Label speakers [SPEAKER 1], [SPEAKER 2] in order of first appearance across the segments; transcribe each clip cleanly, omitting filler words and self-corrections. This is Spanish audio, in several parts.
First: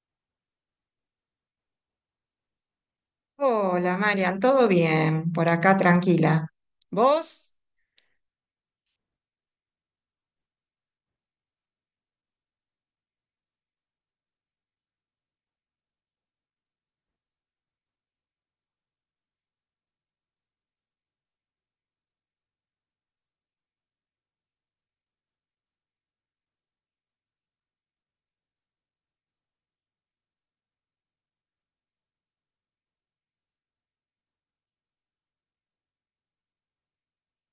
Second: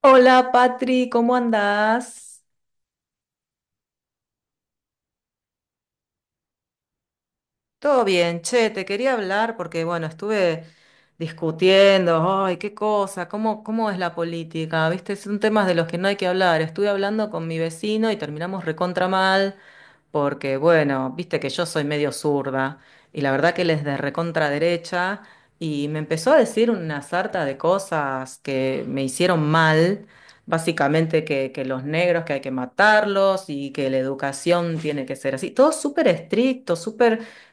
[SPEAKER 1] Hola Patri, ¿cómo andás?
[SPEAKER 2] Hola, Marian, ¿todo bien? Por acá tranquila. ¿Vos?
[SPEAKER 1] Todo bien, che, te quería hablar porque, bueno, estuve discutiendo, ay, qué cosa, cómo es la política, ¿viste? Son temas de los que no hay que hablar. Estuve hablando con mi vecino y terminamos recontra mal porque, bueno, viste que yo soy medio zurda y la verdad que él es de recontra derecha y me empezó a decir una sarta de cosas que me hicieron mal. Básicamente que los negros que hay que matarlos y que la educación tiene que ser así. Todo súper estricto,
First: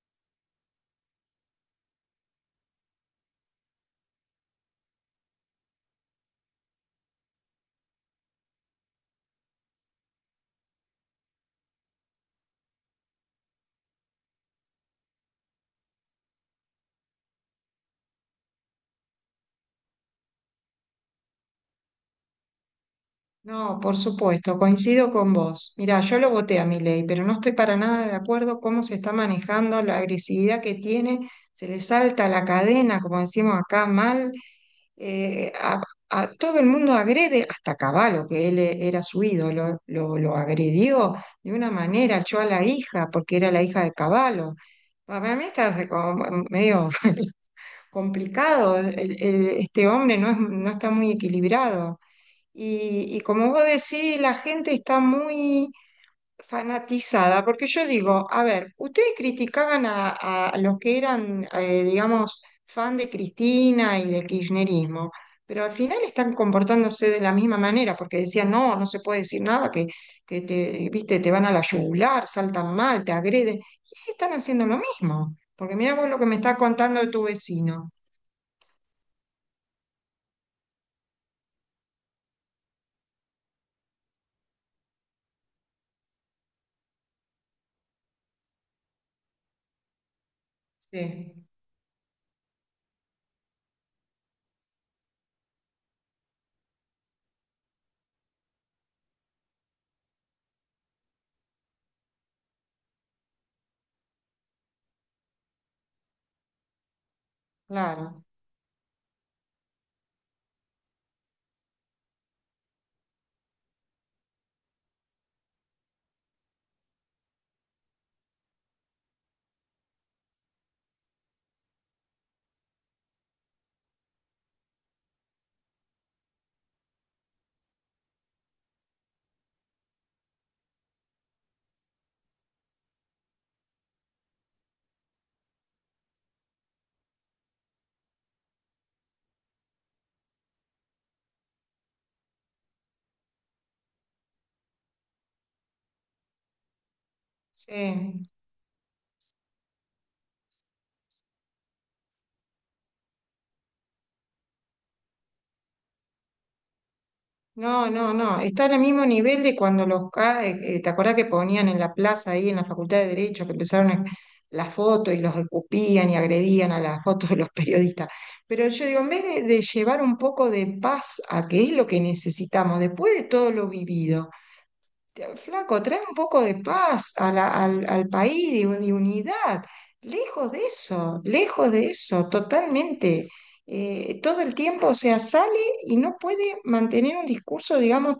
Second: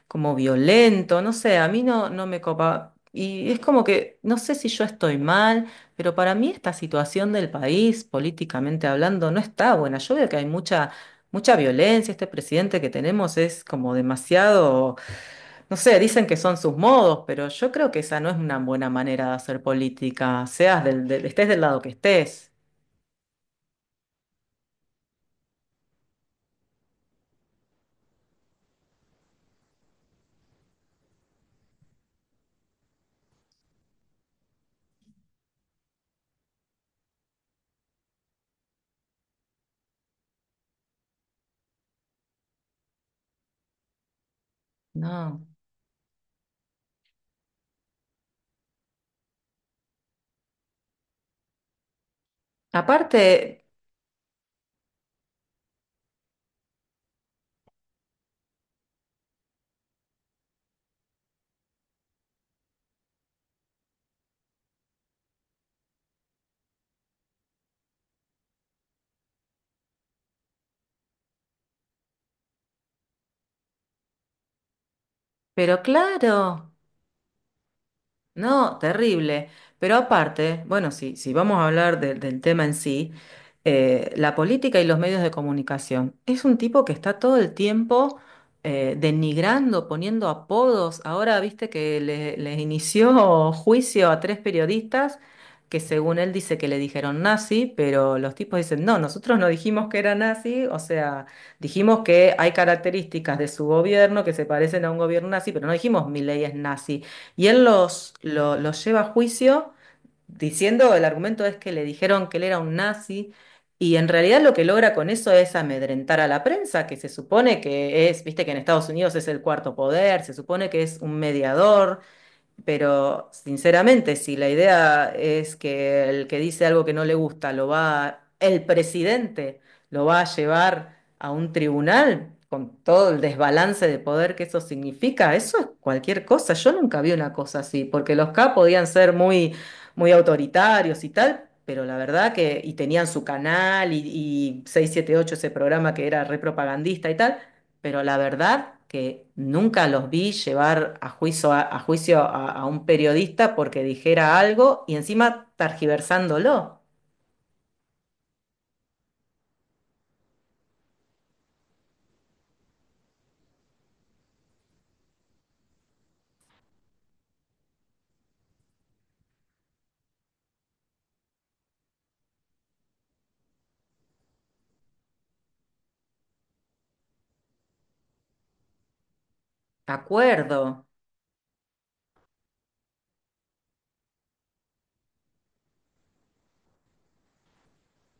[SPEAKER 1] como violento, no sé, a mí no, no me copa. Y es como que, no sé si yo estoy mal, pero para mí esta situación del país, políticamente hablando, no está buena. Yo veo que hay mucha violencia, este presidente que tenemos es como demasiado, no sé, dicen que son sus modos, pero yo creo que esa no es una buena manera de hacer política, seas estés del lado que estés.
[SPEAKER 2] No, por supuesto, coincido con vos. Mirá, yo lo voté a mi ley, pero no estoy para nada de acuerdo cómo se está manejando, la agresividad que tiene, se le salta la cadena, como decimos acá, mal. eh, a, a todo el mundo agrede, hasta Caballo, que él era su ídolo, lo agredió de una manera, echó a la hija, porque era la hija de Caballo. Para mí
[SPEAKER 1] No.
[SPEAKER 2] está como medio complicado. Este hombre no está muy equilibrado. Y
[SPEAKER 1] Aparte,
[SPEAKER 2] como vos decís, la gente está muy fanatizada, porque yo digo, a ver, ustedes criticaban a los que eran, digamos, fan de Cristina y del kirchnerismo, pero al final están comportándose de la misma manera, porque decían, no, no se puede decir nada, que te, viste, te van a la yugular, saltan mal, te agreden, y están haciendo lo mismo, porque
[SPEAKER 1] pero
[SPEAKER 2] mirá vos lo que me está
[SPEAKER 1] claro.
[SPEAKER 2] contando de tu vecino.
[SPEAKER 1] No, terrible. Pero aparte, bueno, si vamos a hablar del tema en sí, la política y los medios de comunicación. Es un tipo que está todo el tiempo denigrando, poniendo apodos.
[SPEAKER 2] Sí,
[SPEAKER 1] Ahora viste que le, les inició juicio a tres periodistas que según él dice que le dijeron nazi, pero los tipos dicen, no, nosotros no dijimos que era nazi, o sea, dijimos que hay características de su gobierno que se parecen a un gobierno nazi, pero no dijimos Milei es nazi. Y él
[SPEAKER 2] claro,
[SPEAKER 1] los lleva a juicio diciendo, el argumento es que le dijeron que él era un nazi, y en realidad lo que logra con eso es amedrentar a la prensa, que se supone que es, viste que en Estados Unidos es el cuarto poder, se supone que es un mediador. Pero sinceramente, si la idea es que el que dice algo que no le gusta lo va, el presidente lo va a llevar a un tribunal con todo el desbalance de poder que eso significa, eso es cualquier cosa. Yo nunca vi una cosa así, porque los K podían ser muy, muy autoritarios y tal, pero la verdad que, y tenían su canal y 678, ese programa que era repropagandista y tal, pero la
[SPEAKER 2] sí.
[SPEAKER 1] verdad que nunca los vi llevar a juicio a un periodista porque dijera algo y encima targiversándolo.
[SPEAKER 2] No, no, no. Está al mismo nivel de cuando ¿te acordás que ponían en la plaza ahí, en la Facultad de Derecho, que las fotos y los escupían y agredían a las fotos de los periodistas? Pero yo digo, en vez de llevar un poco de paz a que es lo que necesitamos, después de todo lo vivido. Flaco, trae un poco de paz al país, de unidad.
[SPEAKER 1] Acuerdo.
[SPEAKER 2] Lejos de eso, totalmente. Todo el tiempo, o sea, sale y no puede mantener un discurso, digamos,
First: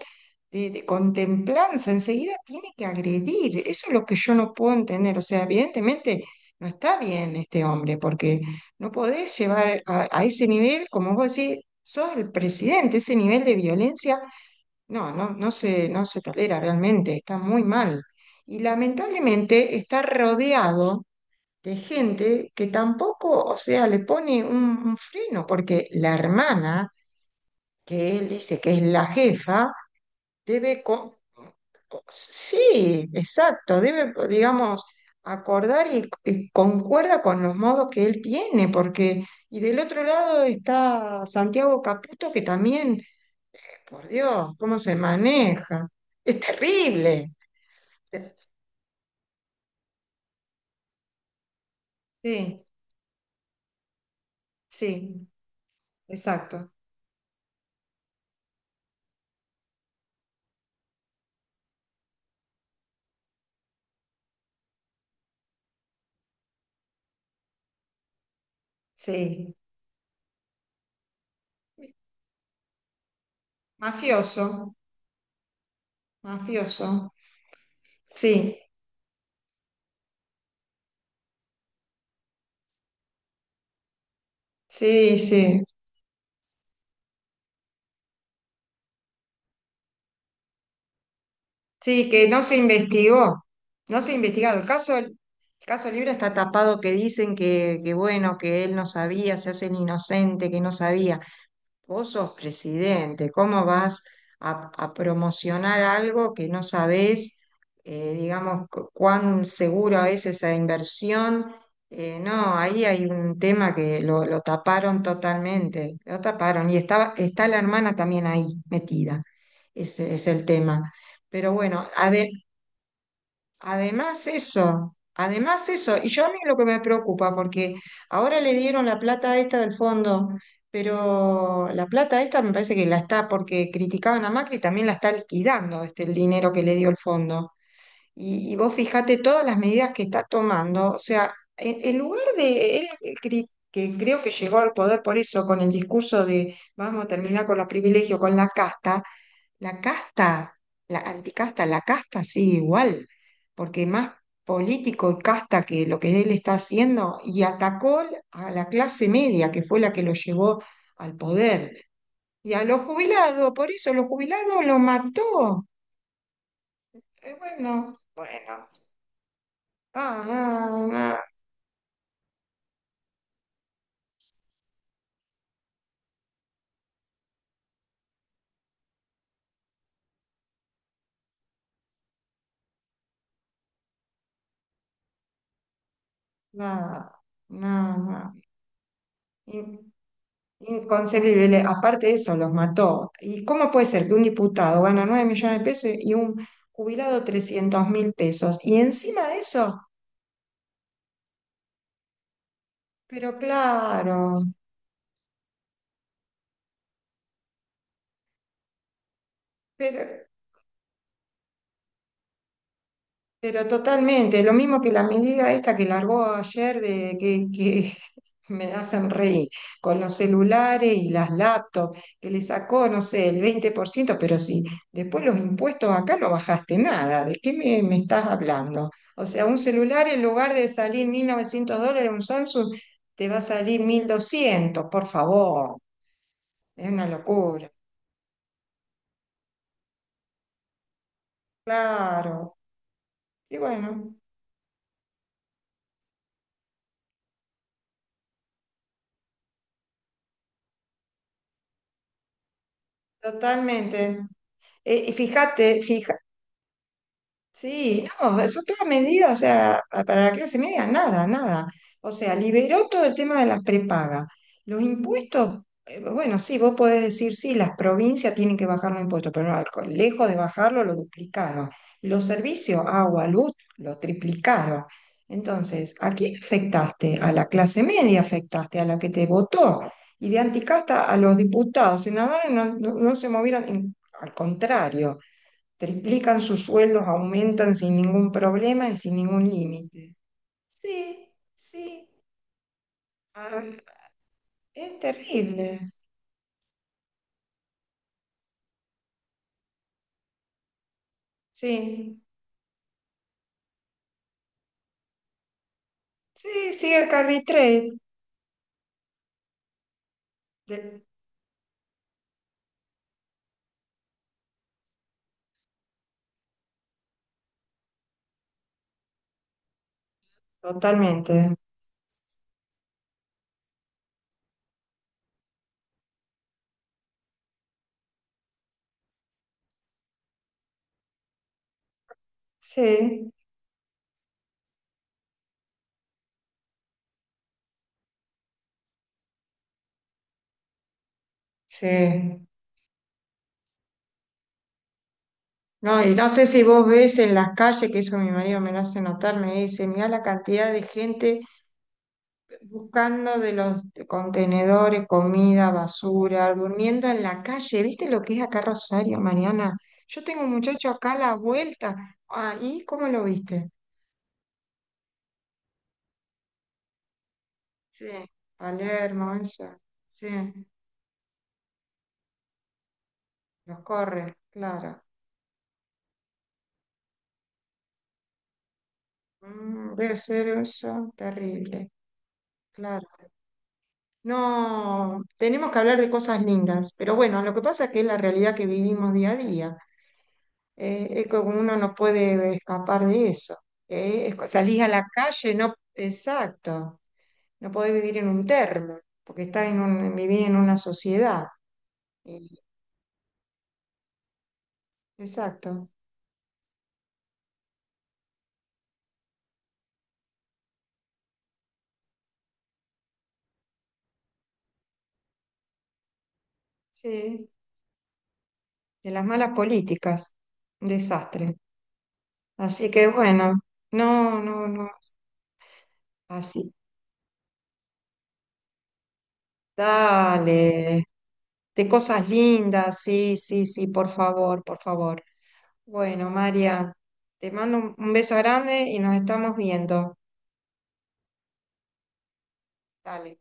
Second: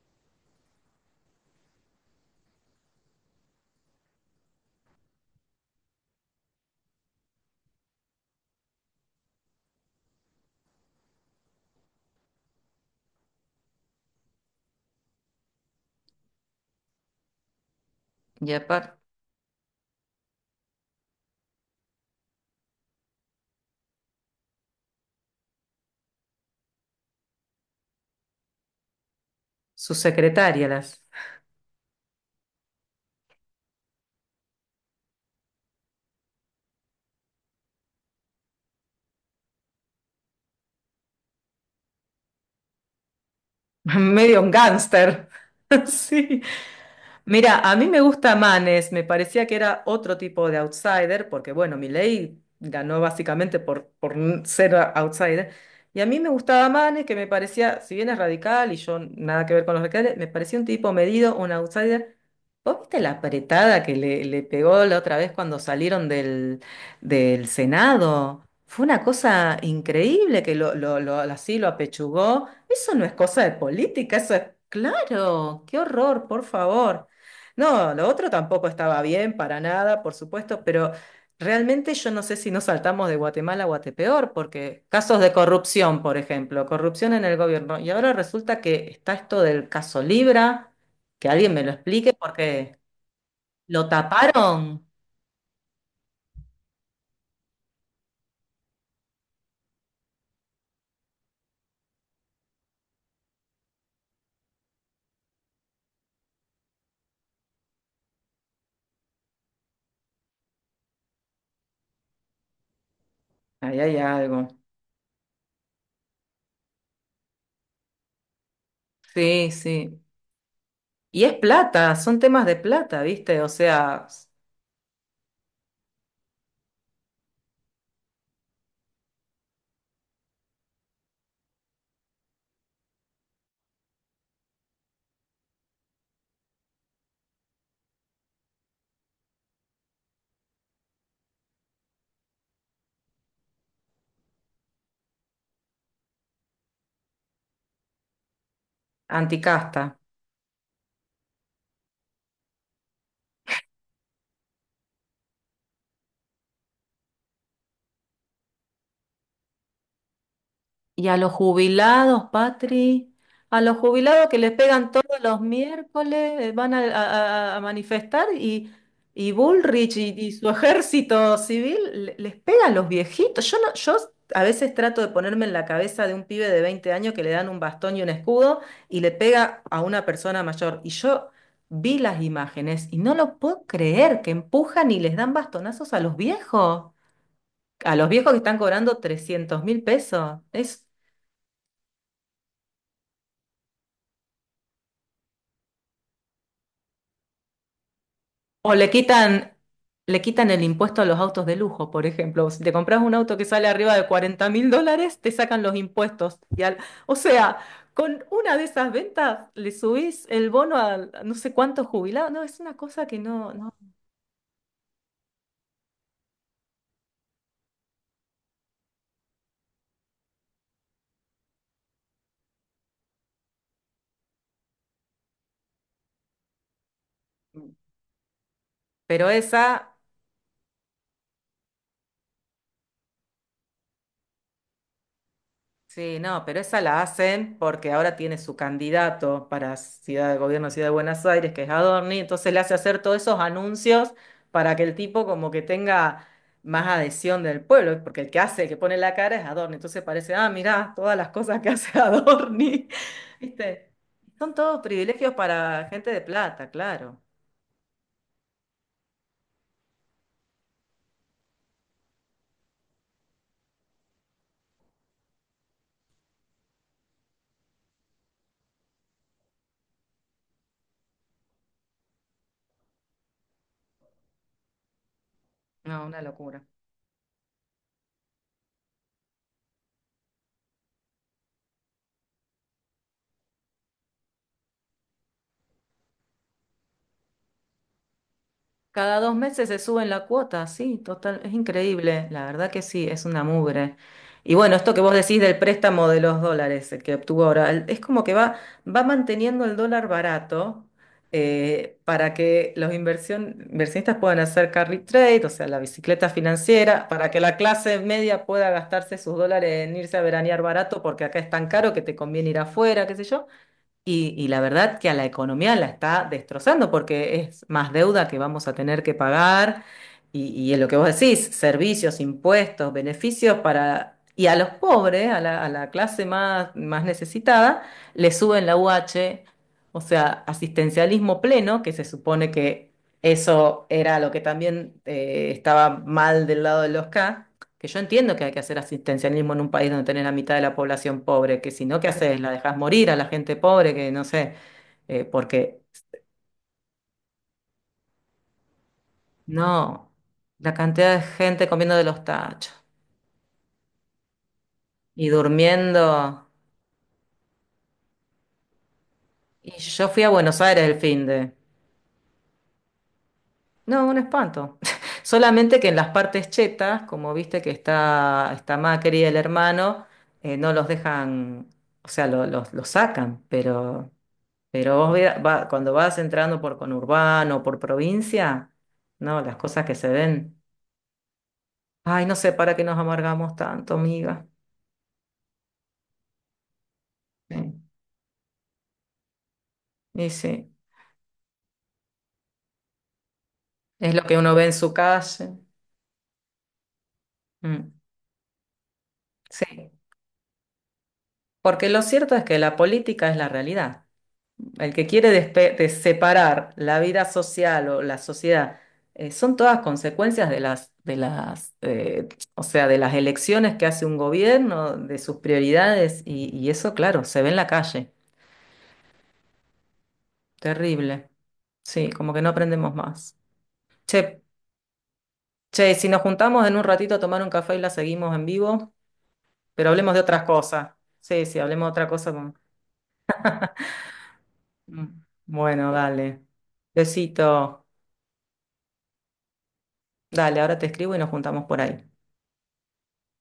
[SPEAKER 2] de contemplanza. Enseguida tiene que agredir. Eso es lo que yo no puedo entender. O sea, evidentemente no está bien este hombre, porque no podés llevar a ese nivel, como vos decís, sos el presidente, ese nivel de violencia no, no, no se tolera realmente, está muy mal.
[SPEAKER 1] Y
[SPEAKER 2] Y
[SPEAKER 1] aparte,
[SPEAKER 2] lamentablemente está rodeado de gente que tampoco, o sea, le pone un freno, porque la hermana, que él dice que es la jefa,
[SPEAKER 1] su secretaria,
[SPEAKER 2] debe,
[SPEAKER 1] las
[SPEAKER 2] co- sí, exacto, debe, digamos, acordar y concuerda con los modos que él tiene, porque, y del otro lado está Santiago Caputo, que también, por
[SPEAKER 1] medio un
[SPEAKER 2] Dios, cómo se
[SPEAKER 1] gángster.
[SPEAKER 2] maneja, es
[SPEAKER 1] Sí.
[SPEAKER 2] terrible.
[SPEAKER 1] Mira, a mí me gusta Manes, me parecía que era otro tipo de outsider, porque bueno, Milei
[SPEAKER 2] Sí,
[SPEAKER 1] ganó básicamente ser
[SPEAKER 2] sí,
[SPEAKER 1] outsider, y a mí me gustaba
[SPEAKER 2] exacto,
[SPEAKER 1] Manes, que me parecía, si bien es radical y yo nada que ver con los radicales, me parecía un tipo medido, un outsider. ¿Vos viste la apretada que le pegó la otra vez cuando salieron del Senado? Fue una
[SPEAKER 2] sí.
[SPEAKER 1] cosa increíble que así lo apechugó. Eso no es cosa de política, eso es
[SPEAKER 2] Mafioso,
[SPEAKER 1] claro. Qué horror, por favor.
[SPEAKER 2] mafioso.
[SPEAKER 1] No, lo otro
[SPEAKER 2] Sí,
[SPEAKER 1] tampoco estaba bien para nada, por supuesto, pero realmente yo no sé si nos saltamos de Guatemala a Guatepeor, porque
[SPEAKER 2] sí,
[SPEAKER 1] casos de
[SPEAKER 2] sí,
[SPEAKER 1] corrupción, por ejemplo, corrupción en el gobierno. Y ahora resulta que está esto del caso Libra. Que alguien me lo
[SPEAKER 2] sí
[SPEAKER 1] explique
[SPEAKER 2] que no se
[SPEAKER 1] porque
[SPEAKER 2] investigó,
[SPEAKER 1] ¿lo
[SPEAKER 2] no se investigaron.
[SPEAKER 1] taparon?
[SPEAKER 2] El caso Libre está tapado que dicen que bueno, que él no sabía, se hace el inocente, que no sabía. Vos sos presidente, ¿cómo vas a promocionar algo que no sabés, digamos, cuán seguro es esa inversión? No, ahí hay un tema
[SPEAKER 1] Ahí hay
[SPEAKER 2] que lo
[SPEAKER 1] algo.
[SPEAKER 2] taparon totalmente, lo taparon. Y estaba, está la hermana también ahí metida,
[SPEAKER 1] Sí, sí.
[SPEAKER 2] ese es el tema.
[SPEAKER 1] Y es
[SPEAKER 2] Pero bueno,
[SPEAKER 1] plata, son
[SPEAKER 2] ade-
[SPEAKER 1] temas de plata, ¿viste? O sea,
[SPEAKER 2] Además eso, y yo a mí lo que me preocupa, porque ahora le dieron la plata esta del fondo, pero la plata esta me parece que la está, porque criticaban a Macri, también la está liquidando este, el dinero que le dio el fondo. Y vos fijate todas las medidas que está tomando, o sea, en lugar de él, que creo que llegó al poder por eso, con el discurso de vamos a terminar con los privilegios, con la casta, la
[SPEAKER 1] anticasta.
[SPEAKER 2] casta, la anticasta, la casta sigue igual, porque más político y casta que lo que él está haciendo, y atacó a la clase media, que fue la que lo llevó
[SPEAKER 1] Y a
[SPEAKER 2] al
[SPEAKER 1] los
[SPEAKER 2] poder,
[SPEAKER 1] jubilados,
[SPEAKER 2] y a los
[SPEAKER 1] Patri,
[SPEAKER 2] jubilados,
[SPEAKER 1] a
[SPEAKER 2] por
[SPEAKER 1] los
[SPEAKER 2] eso los
[SPEAKER 1] jubilados que les
[SPEAKER 2] jubilados lo
[SPEAKER 1] pegan todos los
[SPEAKER 2] mató.
[SPEAKER 1] miércoles, van a, a
[SPEAKER 2] Bueno,
[SPEAKER 1] manifestar
[SPEAKER 2] bueno,
[SPEAKER 1] y Bullrich
[SPEAKER 2] ah,
[SPEAKER 1] y su
[SPEAKER 2] no, no,
[SPEAKER 1] ejército civil les pegan a los viejitos. Yo, no, yo a veces trato de ponerme en la cabeza de un pibe de 20 años que le dan un bastón y un escudo y le pega a una persona mayor. Y yo vi las imágenes y no lo puedo creer que empujan y les dan bastonazos a los viejos.
[SPEAKER 2] no,
[SPEAKER 1] A los viejos
[SPEAKER 2] no,
[SPEAKER 1] que están cobrando 300
[SPEAKER 2] no.
[SPEAKER 1] mil pesos. Es
[SPEAKER 2] Inconcebible. Aparte de eso, los mató. ¿Y cómo puede ser que un diputado gana 9 millones de pesos y un jubilado 300 mil pesos?
[SPEAKER 1] o
[SPEAKER 2] Y encima de eso,
[SPEAKER 1] le quitan el impuesto a los autos de lujo, por ejemplo. Si te compras un
[SPEAKER 2] pero
[SPEAKER 1] auto que sale arriba de
[SPEAKER 2] claro,
[SPEAKER 1] 40 mil dólares, te sacan los impuestos. Y o sea, con una de esas ventas le subís
[SPEAKER 2] pero
[SPEAKER 1] el bono a no sé cuántos jubilados. No, es una cosa que no,
[SPEAKER 2] Pero
[SPEAKER 1] no.
[SPEAKER 2] totalmente, lo mismo que la medida esta que largó ayer de que me hacen reír con los celulares y las laptops, que le sacó, no sé, el 20% pero si después los impuestos acá no bajaste nada, ¿de qué me estás hablando? O
[SPEAKER 1] Pero
[SPEAKER 2] sea, un
[SPEAKER 1] esa
[SPEAKER 2] celular en lugar de salir 1.900 dólares, un Samsung, te va a salir 1.200 por favor,
[SPEAKER 1] sí, no, pero esa
[SPEAKER 2] es
[SPEAKER 1] la
[SPEAKER 2] una
[SPEAKER 1] hacen
[SPEAKER 2] locura.
[SPEAKER 1] porque ahora tiene su candidato para Ciudad de Gobierno de Ciudad de Buenos Aires, que es Adorni, entonces
[SPEAKER 2] Claro,
[SPEAKER 1] le hace hacer todos esos
[SPEAKER 2] y
[SPEAKER 1] anuncios
[SPEAKER 2] bueno,
[SPEAKER 1] para que el tipo como que tenga más adhesión del pueblo, porque el que hace, el que pone la cara es Adorni, entonces parece, ah, mirá, todas las cosas que hace Adorni, ¿viste?
[SPEAKER 2] totalmente.
[SPEAKER 1] Son todos
[SPEAKER 2] Y
[SPEAKER 1] privilegios
[SPEAKER 2] fíjate,
[SPEAKER 1] para gente
[SPEAKER 2] fíjate.
[SPEAKER 1] de plata, claro.
[SPEAKER 2] Sí, no, eso toda medida, o sea, para la clase media, nada, nada. O sea, liberó todo el tema de las prepagas. Los impuestos, bueno, sí, vos podés decir, sí, las provincias tienen que bajar los impuestos, pero no, lejos de bajarlo, lo duplicaron. Los servicios, agua, luz, lo triplicaron. Entonces,
[SPEAKER 1] No,
[SPEAKER 2] ¿a
[SPEAKER 1] una
[SPEAKER 2] quién
[SPEAKER 1] locura.
[SPEAKER 2] afectaste? A la clase media afectaste, a la que te votó. Y de anticasta a los diputados, senadores no, no se movieron, al contrario triplican sus sueldos, aumentan sin ningún problema y sin
[SPEAKER 1] Cada dos
[SPEAKER 2] ningún
[SPEAKER 1] meses se suben
[SPEAKER 2] límite.
[SPEAKER 1] la cuota, sí,
[SPEAKER 2] Sí,
[SPEAKER 1] total, es
[SPEAKER 2] sí,
[SPEAKER 1] increíble, la verdad que sí, es una
[SPEAKER 2] ah,
[SPEAKER 1] mugre. Y bueno, esto que
[SPEAKER 2] es
[SPEAKER 1] vos decís del
[SPEAKER 2] terrible.
[SPEAKER 1] préstamo de los dólares, el que obtuvo ahora, es como que va, va manteniendo el dólar barato
[SPEAKER 2] Sí,
[SPEAKER 1] para que los inversionistas puedan hacer carry trade, o sea, la bicicleta
[SPEAKER 2] sí,
[SPEAKER 1] financiera,
[SPEAKER 2] sigue
[SPEAKER 1] para que
[SPEAKER 2] Carrie
[SPEAKER 1] la
[SPEAKER 2] Trade.
[SPEAKER 1] clase media pueda gastarse sus dólares en irse a veranear barato,
[SPEAKER 2] de-
[SPEAKER 1] porque acá es tan caro que te conviene ir afuera, qué sé yo. Y la verdad que a la economía la está destrozando porque es más deuda que vamos a tener que pagar y es lo que vos decís,
[SPEAKER 2] Totalmente.
[SPEAKER 1] servicios, impuestos, beneficios para... Y a los pobres, a la clase más, más necesitada, le suben la u h, o sea, asistencialismo pleno, que se supone que
[SPEAKER 2] Sí,
[SPEAKER 1] eso era lo que también estaba mal del lado de los K. Que yo entiendo que hay que hacer asistencialismo en un país donde tenés la mitad de la población pobre, que si no, ¿qué haces?
[SPEAKER 2] sí.
[SPEAKER 1] ¿La dejás morir a la gente pobre? Que no sé, porque
[SPEAKER 2] No, y no sé si vos ves en las calles, que eso mi marido me lo hace notar, me dice, mirá
[SPEAKER 1] no,
[SPEAKER 2] la
[SPEAKER 1] la
[SPEAKER 2] cantidad de
[SPEAKER 1] cantidad de
[SPEAKER 2] gente
[SPEAKER 1] gente comiendo de los tachos
[SPEAKER 2] buscando de los contenedores,
[SPEAKER 1] y
[SPEAKER 2] comida,
[SPEAKER 1] durmiendo.
[SPEAKER 2] basura, durmiendo en la calle. ¿Viste lo que es acá Rosario,
[SPEAKER 1] Y
[SPEAKER 2] Mariana?
[SPEAKER 1] yo fui
[SPEAKER 2] Yo
[SPEAKER 1] a
[SPEAKER 2] tengo un
[SPEAKER 1] Buenos Aires
[SPEAKER 2] muchacho
[SPEAKER 1] el
[SPEAKER 2] acá a
[SPEAKER 1] fin
[SPEAKER 2] la
[SPEAKER 1] de...
[SPEAKER 2] vuelta. Ahí, ¿cómo lo viste?
[SPEAKER 1] No, un espanto. Solamente que en las partes chetas, como viste que
[SPEAKER 2] Sí,
[SPEAKER 1] está, está Macri y
[SPEAKER 2] Palermo,
[SPEAKER 1] el
[SPEAKER 2] eso.
[SPEAKER 1] hermano,
[SPEAKER 2] Sí,
[SPEAKER 1] no los dejan, o sea, los sacan,
[SPEAKER 2] los
[SPEAKER 1] pero...
[SPEAKER 2] corre,
[SPEAKER 1] Pero
[SPEAKER 2] claro.
[SPEAKER 1] vos cuando vas entrando por conurbano, por provincia, no, las cosas que
[SPEAKER 2] Mm,
[SPEAKER 1] se
[SPEAKER 2] debe ser
[SPEAKER 1] ven.
[SPEAKER 2] eso, terrible,
[SPEAKER 1] Ay, no sé para qué nos
[SPEAKER 2] claro.
[SPEAKER 1] amargamos tanto, amiga.
[SPEAKER 2] No, tenemos que hablar de cosas lindas, pero bueno, lo que
[SPEAKER 1] Sí.
[SPEAKER 2] pasa es que es la realidad que vivimos día a día.
[SPEAKER 1] Y sí,
[SPEAKER 2] Es que uno no puede escapar de eso.
[SPEAKER 1] es lo que uno ve en
[SPEAKER 2] Salís a
[SPEAKER 1] su
[SPEAKER 2] la calle,
[SPEAKER 1] calle.
[SPEAKER 2] no, exacto, no
[SPEAKER 1] Mm,
[SPEAKER 2] podés vivir en un termo, porque
[SPEAKER 1] sí,
[SPEAKER 2] estás en un, vivís en una sociedad.
[SPEAKER 1] porque lo cierto es que
[SPEAKER 2] y-
[SPEAKER 1] la política es la realidad. El que quiere de
[SPEAKER 2] exacto,
[SPEAKER 1] separar la vida social o la sociedad, son todas consecuencias de o sea, de las elecciones que hace un gobierno, de sus prioridades, y eso, claro, se ve
[SPEAKER 2] sí,
[SPEAKER 1] en la calle.
[SPEAKER 2] de las malas políticas, un
[SPEAKER 1] Terrible.
[SPEAKER 2] desastre.
[SPEAKER 1] Sí, como que no
[SPEAKER 2] Así
[SPEAKER 1] aprendemos
[SPEAKER 2] que
[SPEAKER 1] más.
[SPEAKER 2] bueno, no,
[SPEAKER 1] Che,
[SPEAKER 2] no, no,
[SPEAKER 1] si nos juntamos
[SPEAKER 2] así,
[SPEAKER 1] en un ratito a tomar un café y la seguimos en vivo, pero hablemos de otras cosas.
[SPEAKER 2] dale,
[SPEAKER 1] Sí, sí, hablemos
[SPEAKER 2] de
[SPEAKER 1] de otra
[SPEAKER 2] cosas
[SPEAKER 1] cosa.
[SPEAKER 2] lindas, sí, sí, sí, por favor, por
[SPEAKER 1] Mm.
[SPEAKER 2] favor.
[SPEAKER 1] Bueno,
[SPEAKER 2] Bueno,
[SPEAKER 1] dale.
[SPEAKER 2] María, te mando
[SPEAKER 1] Besito.
[SPEAKER 2] un beso grande y nos estamos viendo.
[SPEAKER 1] Dale, ahora te escribo y nos juntamos por ahí.
[SPEAKER 2] Dale.